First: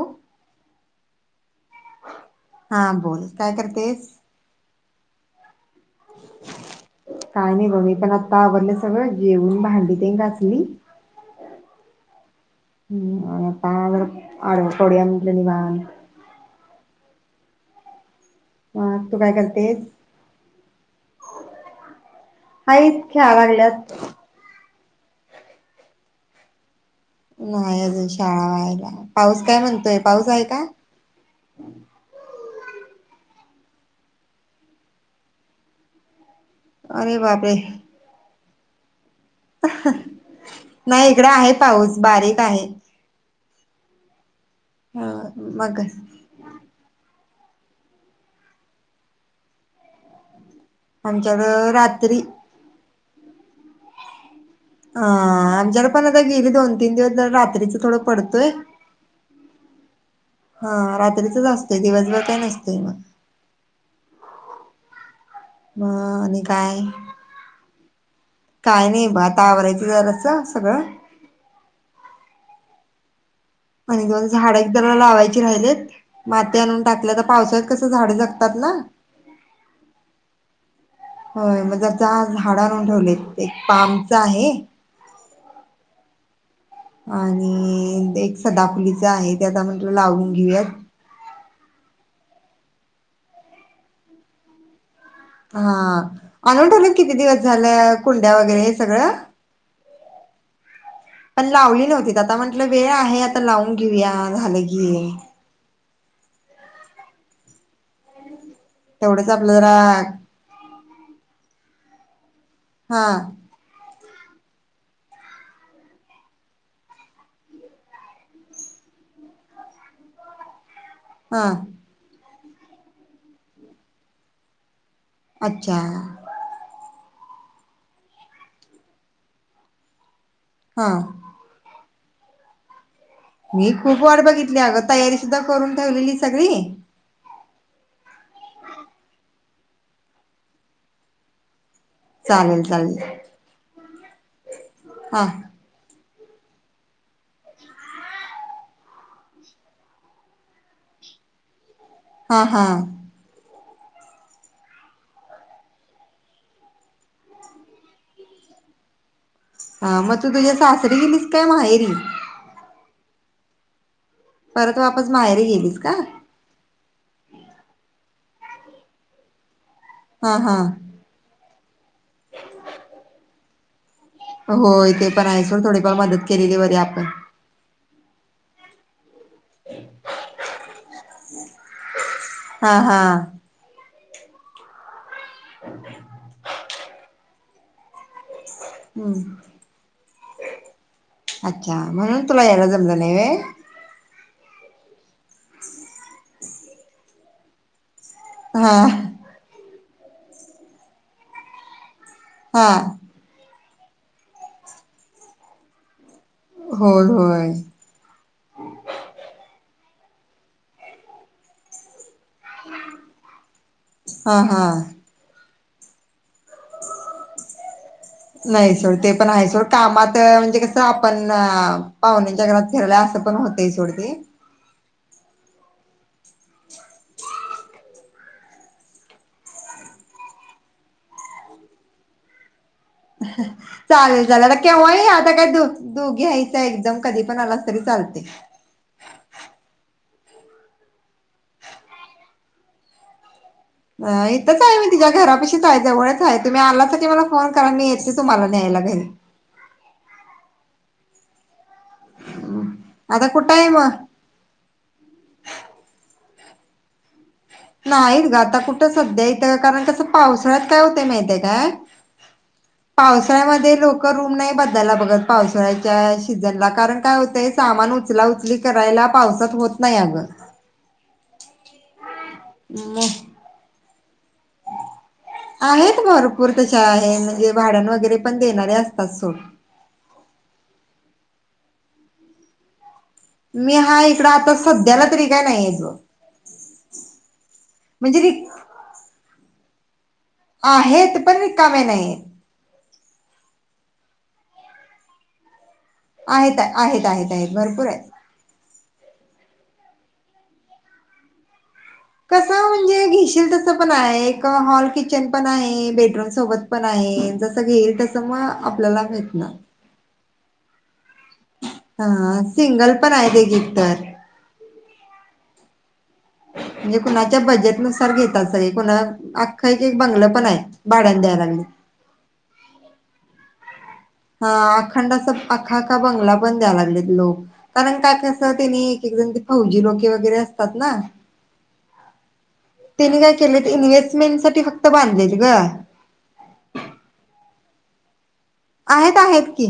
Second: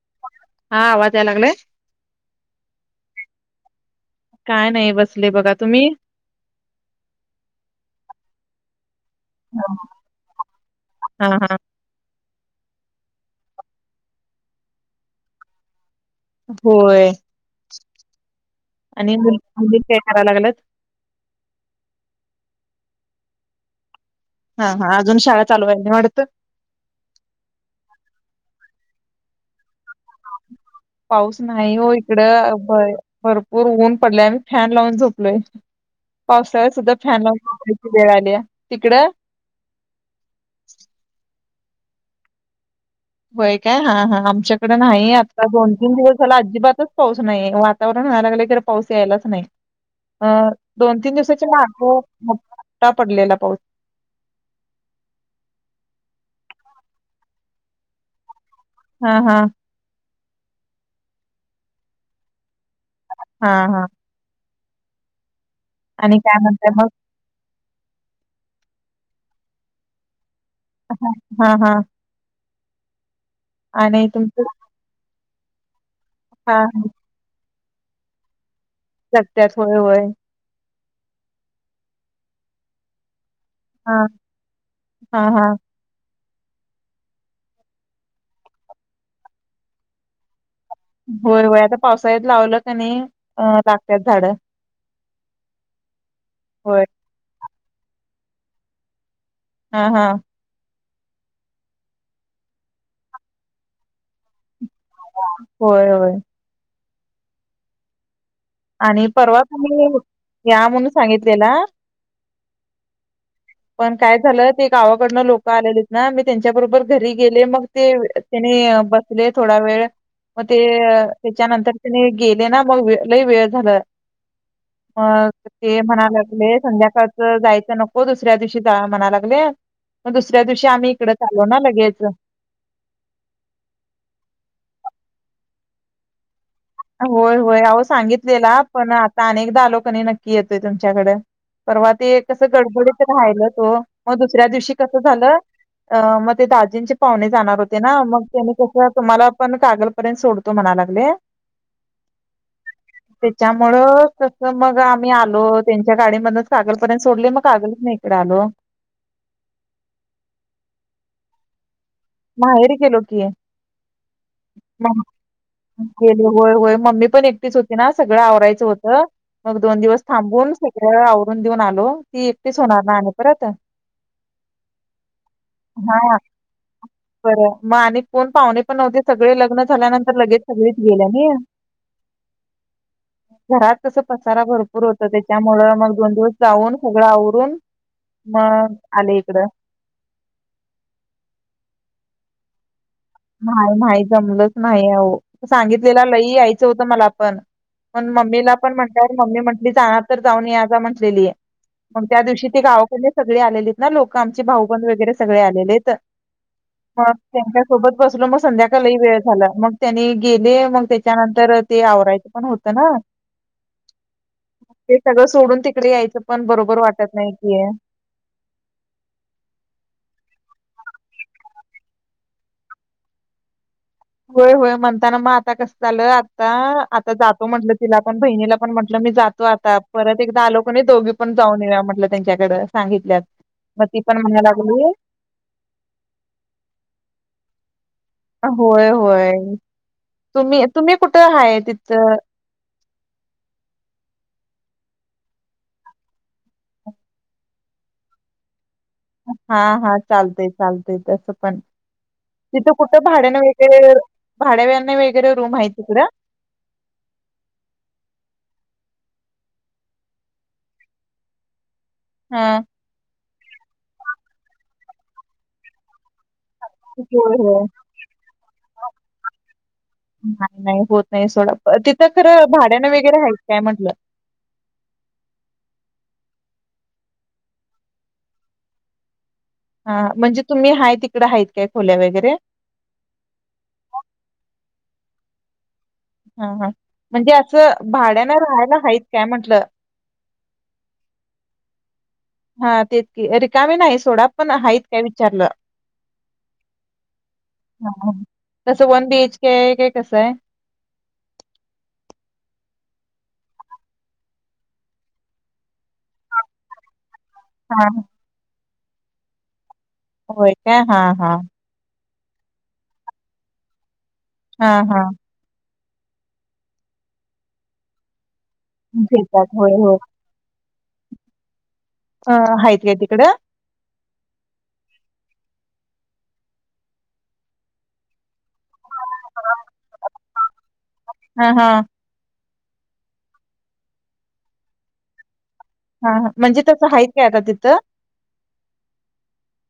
ओ हा आवाज याय लागले. हा बोल काय करतेस? काय नाही बसले बघा तुम्ही? काय नाही बघ मी पण आता आवरले सगळं जेऊन भांडी तेन घासली हा हा. हम्म आ पाहा लागत [unintelligible] निघले निवांत. होय. मग आणि तू मुल मुलीन काय कराव लागलेत? हायत खेळा लागल्यात. हा हा अजून शाळा चालू आहे नाही वाटतं. नाही अजून शाळा व्हायला पाऊस काय म्हणतोय पाऊस आहे का? पाऊस नाही हो इकडं भरपूर ऊन पडले आम्ही फॅन लावून झोपलोय. पावसाळ्यात सुद्धा अरे फॅन बापरे [unintelligible] वेळ आली आहे तिकडं? नाही इकडं आहे पाऊस बारीक आहे. व्हय काय हा हा आमच्याकडे ह नाही आता दोन मग तीन दिवस झाला अजिबातच पाऊस नाहीय वातावरण व्हायला लागलं की पाऊस यायलाच नाही. अं दोन तीन दिवसाच्या आमच्याकडं मागं रात्री मोठा पडलेला पाऊस. आं आमच्याला पण आता गेली दोन तीन दिवस जर रात्रीच थोडं पडतोय. हा हा. हा रात्रीचच असतय दिवसभर काय नसतय मग. हा हा. म आणि काय? काय नाही ब आता आवरायचं जरासा सगळं. हा हा. आणि गोन झाड एकदरला लावायची राहिलेत हा माती आणून टाकल्या तर पावसात तसं झाडं जगतात ना. [unintelligible] होय होय. होय म [unintelligible] झाडं आणून ठेवलेत ते एक हा, पामचा आहे. हा हा. आणि एक सदाफुलीच आहे त्यात आपलं म लावून घेऊयात. होय होय आता पावसाळयात लावलं क नाही अ लागत्यात झाड्या. हा आणून होय. ठेवेलत किती दिवस झालं कुंड्या वगैरे हे सगळं. हा हा. पण लावली नव्हती आता म्हंटलं वेळ आहे आता लावून घेऊया झालं की. होय होय. आणि तेवढंच परवा आपलं जरा तुम्ही या म्हणून सांगितलेला. हां. पण काय झालं ते गावाकडनं लोकं आलेलीत ना मी त्यांच्या बरोबर घरी गेले मग तेव त्याने बसले थोडा वेळ म ते अ हा त्याच्यानंतर त्याने गेले ना मग लय वेळ झालं. मग, अच्छा ते म्हणा लागले, संध्याकाळच जायचं नको, तस दुसऱ्या दिवशी जाऊया म्हणा लागले, मग दुसऱ्या दिवशी आम्ही हा इकडच आलो ना लगेच. मी खूप वाट बघितली अगं, तयारी सुद्धा करून ठेवलेली सगळी होय होय, अहो सांगितलेला, पण आता अनेकदा आलो कनी नक्की येतोय तुमच्याकडे. परवा ते कसं, चालेल चालेल गडबडीत राहिलंच ओ, मग दुसऱ्या दिवशी कसं हा झालं अ मग ते दाजींचे पाहुणे जाणार होते ना, मग त्यानी कस तुम्हाला पण कागल पर्यंत सोडतो म्हणा लागले. हा हा. त्याच्यामुळ कसं मग आम्ही आलो, त्यांच्या गाडीमधनच कागलपर्यंत सोडले, मग कागलसण इकडे आलो. हा, मग तू तुझ्या सासरी गेलीस, काय माहेरी? माहेरी गेलो की. परत मग वापस माहेरी गेलीस का? गेले होय होय, मम्मी पण एकटीच होती ना, सगळं आवरायचं होतं, मग दोन दिवस हा थांबून, हा सगळ आवरून देऊन आलो, ती एकटीच होणार ना, आणि परत होय ते पण आहे सोड, थोडीफार हा मदत केलेली बरे आपण बरं, मग आणि कोण पाहणे पण नव्हते, सगळे लग्न झाल्यानंतर लगेच सगळीच गेल्या नई. हा हा. घरात तस पसारा भरपूर होत, त्याच्यामुळ मग दोन दिवस जाऊन, सगळं आवरून मग, आले हम्म इकडं. अच्छा! म्हणून तुला यायला जमल नाही नाही, जमलंच नाही अहो, सांगितलेला लइ यायचं होतं मला पण, पण म ममीला हा पण म्हंटल्यावर मम्मी म्हटली जाणार तर जाऊन या जावा म्हटलेली, मग त्या दिवशी ती हा गावक सगळे आलेलीत ना लोक, आमचे भाऊबंद वगैरे सगळे आलेलित, होय मग होय त्यांच्या सोबत बसलो, मग संध्याकाळीही वेळ झाल, मग त्यांनी गेले, मग त्याच्यानंतर ते आवरायचं पण होतं ना. हा हा. ते सगळं सोडून तिकडे यायचं पण बरोबर वाटत नाही कि. नाही सोड, ते पण आहे सोड, कामात म्हणजे कसं आपण पाहुण्यांच्या घरात फिरलय असं पण होत य सोड ते होय होय, म्हणताना मग आता कसं झालं, आता आता जातो म्हटलं तिला पण बहिणीला, पण म्हटलं मी जात तो आता, परत एकदा आलो क नई दोघी पण जाऊन येऊया म्हटलं त्यांच्याकडं. सांगितल्यात. मग ती पण चालेल म्हणायला चालेल, आता लागली केव्हाही या, आता काय तू दोघी यायच एकदम, कधी पण आला तरी चालतय. होय होय, तुम्ही, तुम्ही कुठं हाय तिथं? अ इथंच आहे मी तिच्या घरापाशीच आहे, जवळच हाय, तुम्ही आलासा की मला फोन करा, मी येते तुम्हाला न्यायला घरी. हा हा, चालतय, चालतय, तसं पण तिथं कुठं आता भाड्याना कुठं आहे मग? वैगेरे, भाड्यान वेगैरे रूम आहे तिकड? नाहीत ग, आता कुठं सध्या हित, कारण कसं पावसाळ्यात काय होतय माहितय काय? हा. पावसाळ्यामध्ये लोक रूम नाही बदलयला बघत, पावसाळ्याच्या सीझनला, कारण काय होय होतय? होय. सामान उचला उचली करायला, पावसात होत नाही अगं. नाही नाही, होत नाही सोडा, तिथं खरं भाड्यान वगैरे आहेत काय म्हटलं? आहेत, भरपूर तशा आहेत, म्हणजे भाड्याने वगैरे पण देणारे असतात सोड. हा, म्हणजे तुम्ही आहे तिकडं आहेत काय खोल्या वगैरे? मी हाय इकड, आता सध्याला तरी काय नाहीयेत बग. हा हा, म्हणजे असं, म्हणजे भाड्यान रि राहायला हायीत काय म्हटलं? आहेत पण रिकामे नाही. हा तेच की रिकामी नाही सोडा पण हाईत काय विचारलं. आहेत आहेत आहेत आहेत भरपूर आहेत. हा तसं वन बीएच केे हाय काय कसं आहे? कसं म्हणजे घेशील तसं पण आहे एक हॉल किचन पण आहे, बेडरूम सोबत पण आहे जस हा घेईल तस मग आपल्याला भेटणार. होय काय हा हा. हा सिंगल पण आहे एक-एक तर. हा हा. म्हणजे कुणाच्या बजेट नुसार घेतात सगळे कुणा घेतात अख्खं होय होय. एक बंगलं पण आहे. भाड्याने द्यायला लागले. अ हायत काय तिकड? हा अखंड अस आख्खा बंगला बन द्यायला लागलेत लोक कारण काय कसं त्यांनी फौजी लोके वगैरे असतात ना. [inaudible] हा हा त्यांनी काय केलं इन्व्हेस्टमेंट साठी फक्त बांधलेत ग. हा हा म्हणजे तसं हाई‌त काय आता तिथं? आहेत आहेत की.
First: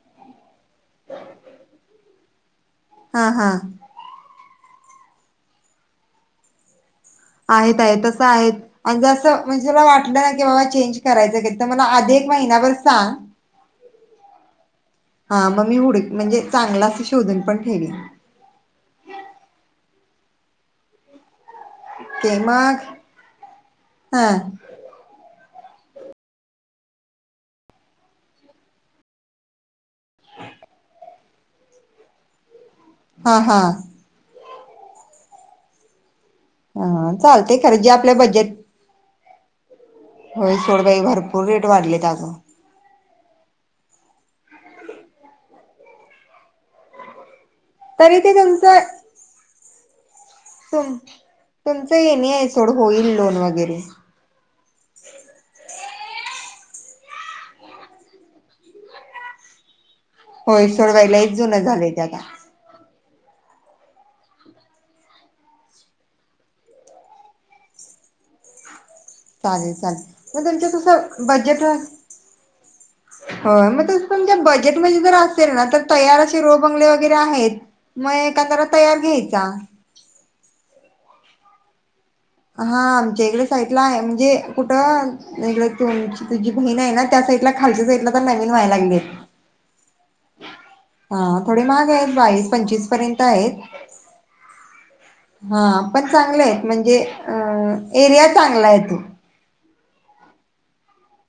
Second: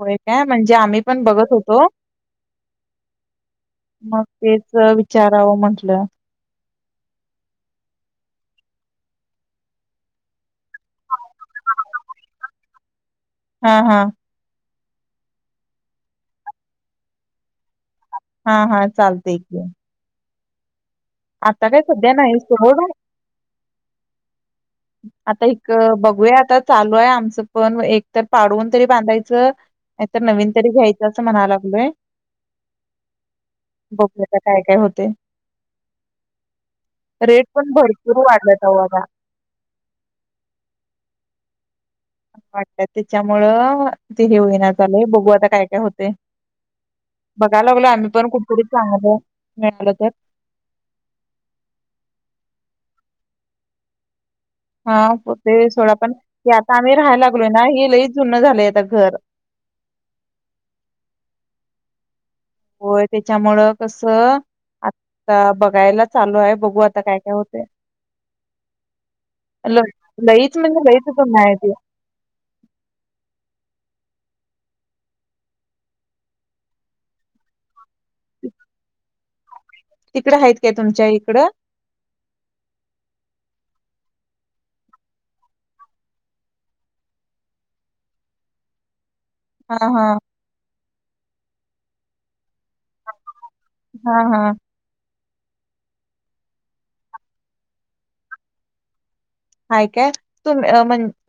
होय काय म्हणजे आम्ही पण बघत होतो. हा हा. मग तेच विचारावं म्हंटलं. आहेत आहेत तसं आहेत. आणि जसं म्हणजेला वाटलं ना की बाबा चेंज करायचं तिथं तर मला आधी एक महिनाभर सांग. हा हा. हा मग मी हुड, म्हणजे चांगला असं शोधन पण ठेवीण. हा हा चालतय की. आत्ता काय सध्या ते नाही सोड मग, हा. आता एक बघूया आता चालू आहे आमचं पण एक तर पाडवून तरी बांधायचं नाही तर नवीन तरी घ्यायचं असं म्हणाय लागलोय. हा हा. बघुया आता काय-काय होते. हा रेट चालते पण खरं जे आपल्या भरपूर बजेट वाढल्यात. सव्वा दहा. होय सोड बाई भरपूर रेट वाढलेत आजुन. वाटत त्याच्यामुळं ते हे होईना झालेय बघू आता काय-काय होते. बघाय लागलो आम्ही तरी पण ते कुठेतरी तुमचं चांगलं मिळालं तर. तुम-तुमचं एन ए आहे सोड होईल लोन वगैरे. हा ते सोडा पण आता आम्ही राहायला लागलोय ना हे लई जुनं झालंय आता घर. होय सोड ग लयच जुन झालय ते आता. होय त्याच्यामुळं कस आता बघायला चालू आहे बघू आता काय-काय होते. [inaudible] चालेल चालेल मग ल-लईच तुमचं म्हणजे लईच तसं जुनं आहे ते. [inaudible] हा मग त तुमच्या बजेटमध्ये जर असेल ना तर तयार असे रो बंगले वगैरे आहेत. मग एका तर तयार घ्यायचा. तिकडं आहेत काय तुमच्या इकडं? हा आमच्या इकडे साईटला आहे म्हणजे कुठं नाय इकड तुमची तुझी बहीण आहे ना त्या साईडला खालच्या साईडला आता नवीन व्हायला लागलीत. हा-हा हा थोडे महाग आहेत बावीस पंचवीस पर्यंत आहेत. हा हा हा पण चांगले आहेत म्हणजे अ एरिया चांगला आहे तो हाय काय तुम म्ह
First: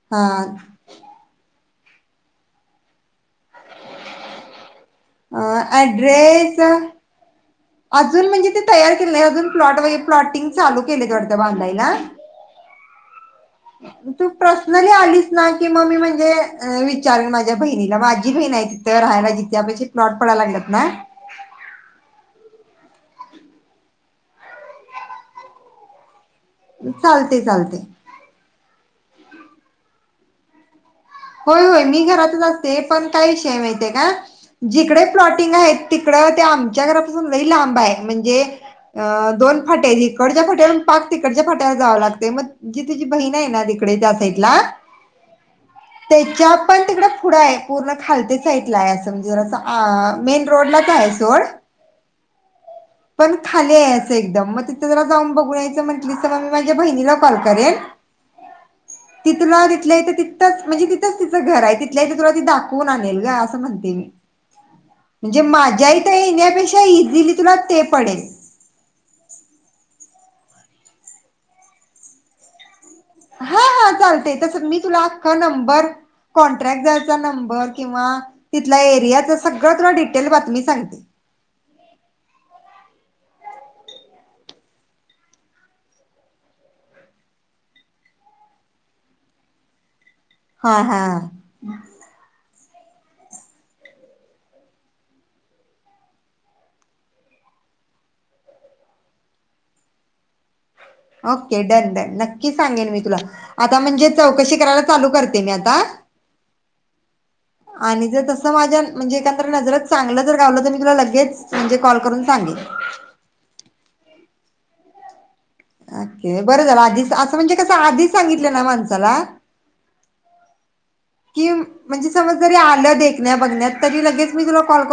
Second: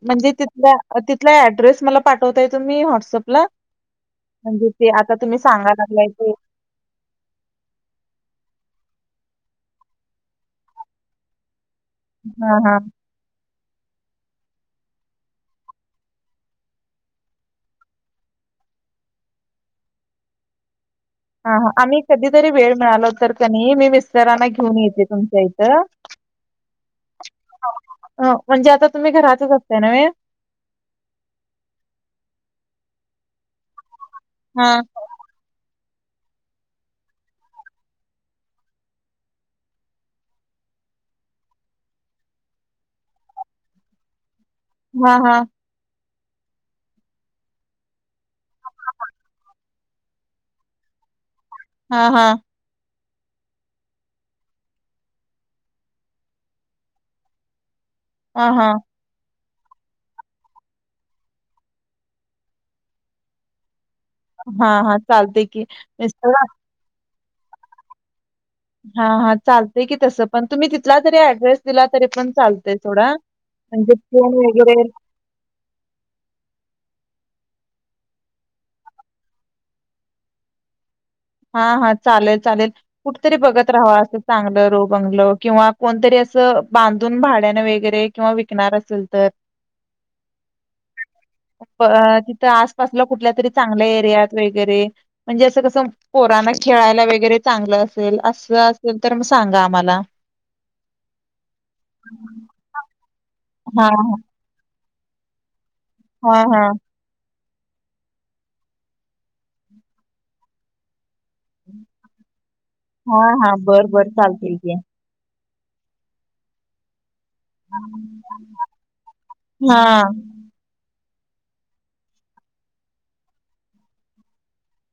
म्हणजे तिथल्या अ तिथला ऍड्रेस मला पाठवताय तुम्ही व्हॉट्सअपला म्हणजे ते आता तुम्ही सांगाय हा लागलाय ते [unintelligible] अजून म्हणजे ते तयार केले नाय अजून प्लॉट व प्लॉटिंग चालू केलेत वाटतं बांधायला हा हा तू पर्सनली आलीस ना की म मी म्हणजे विचारीन माझ्या बहिणीला माझी बहीण आहे तिथं थं राहायला जीच्या पाशी प्लॉट पडाय लागलत ना हा हा आम्ही कधीतरी वेळ मिळालो तर कनी मी मिस्टरांना घेऊन येते तुमच्या इथं चालते चालते. अ म्हणजे आता तुम्ही घरातच असताय नव्हे. होय होय मी घरातच असते पण काय विषयये माहितीये का हां. जिकडे प्लॉटिंग आहेत तिकडं ते आमच्या घरापासून लय लांब हाय म्हणजे अ दोन फाटे हाईत इकडच्या फाट्यावरून पाक तिकडच्या फाट्यावर जावं लागतय मग जी तुझी बहीण आहे ना तिकडे त्या साईड ला हा हा त्याच्या पण तिकड पुढं हाय पूर्ण खालते साईटला अस म्हणजे जरांसं आआ मेन रोडलाच हाय सोड हा हा पण खाली हाय असं एकदम म तिथं जरा जाऊन बघून यायचं म्हंटलीसं त म मी माझ्या बहिणीला कॉल करेन. हां हां ती तुला तिथल्या तिथं तिथंच म्हणजे तिथंच तिचं घर आहे तिथल्या तिथं तुला ती दाखवून आणेल ग असं म्हणते मी हां, हां. म्हणजे चालतंय की माझ्या इथ मिस्टर येण्यापेक्षा इजीली तुला ते पडेल. हा हा चालतेय की तसं पण तुम्ही तिथला जरी ऍड्रेस दिला तरी पण चाल तय सोडा म्हणजे फोन वगैरे हो नंबर कॉन्ट्रॅक्टदाराचा नंबर किंवा तिथल्या एरियाचा सगळं तुला डिटेल बातमी सांगते. हा हा चालेल चालेल कुठतरी बघत राहावा असं चांगलं रो बंगलों किंवा कोणतरी असं बांधून भाड्यानं वगैरे किंवा विकणार असल तर हा हा प तिथ आस असलं कुठल्या तरी चांगल्या एरियात वगैरे म्हणजे असं कसं पोराना खेळायला वगैरे चांगलं असेल असं असेल तर म सांगा आम्हाला ओके डन डन नक्की सांगेन मी तुला आता हा म्हणजे चौकशी करायला चालू करते मी आता हा हा आणि जर तसं माझ्या म्हणजे एकंदर नजरच चांगलं जर गावलं तर मी तुला लगेच म्हणजे कॉल करून सांगिन. हा हा बर बर चालतय की, ओके बरं झालं आधीच आज म्हणजे कस आधी सांगितलं न माणसाला हा की म्हणजे समज जरी आलं देखण्या बघण्यात तरी लगेच मी तुला कॉल कर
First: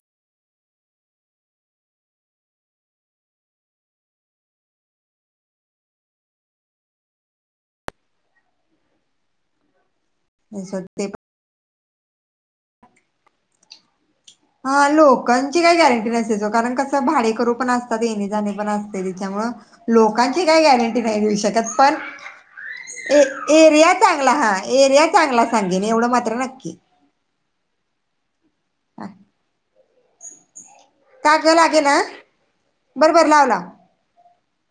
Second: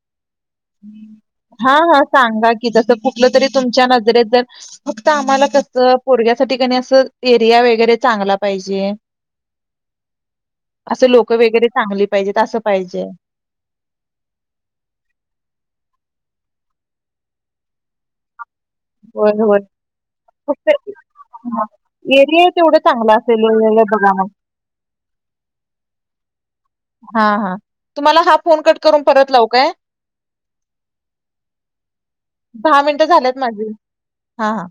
हम् [inaudible] हा हा सांगा की तसं कुठलं तरी तुमच्या नजरेत जर फक्त आम्हाला कसं पोरग्यासाठी अन कसं एरिया वगैरे चांगला पाहिजे. करून असं ते लोक वगैरे चांगली पाहिजेत असं पाहिजे. हा लोकांची काही गॅरंटी नसते जो कारण कसं भाडे करू पण असतात येणे जाणे पण असतात. होय त्याच्यामुळ होय लोकांची काही फक्त गॅरंटी नाही देऊ हां. शकत पण एरिया तेवढं चांगला असेल ए- वेगवेगळं एरिया बघा मग चांगला हा एरिया चांगला सांगेने एवढं मात्र नक्की हा हा तुम्हाला हा फोन कट करून हा परत लावू काय? कागं लागे ना दहा मिनिट बरं बरं झाल्यात लाव लाव माझी हा हा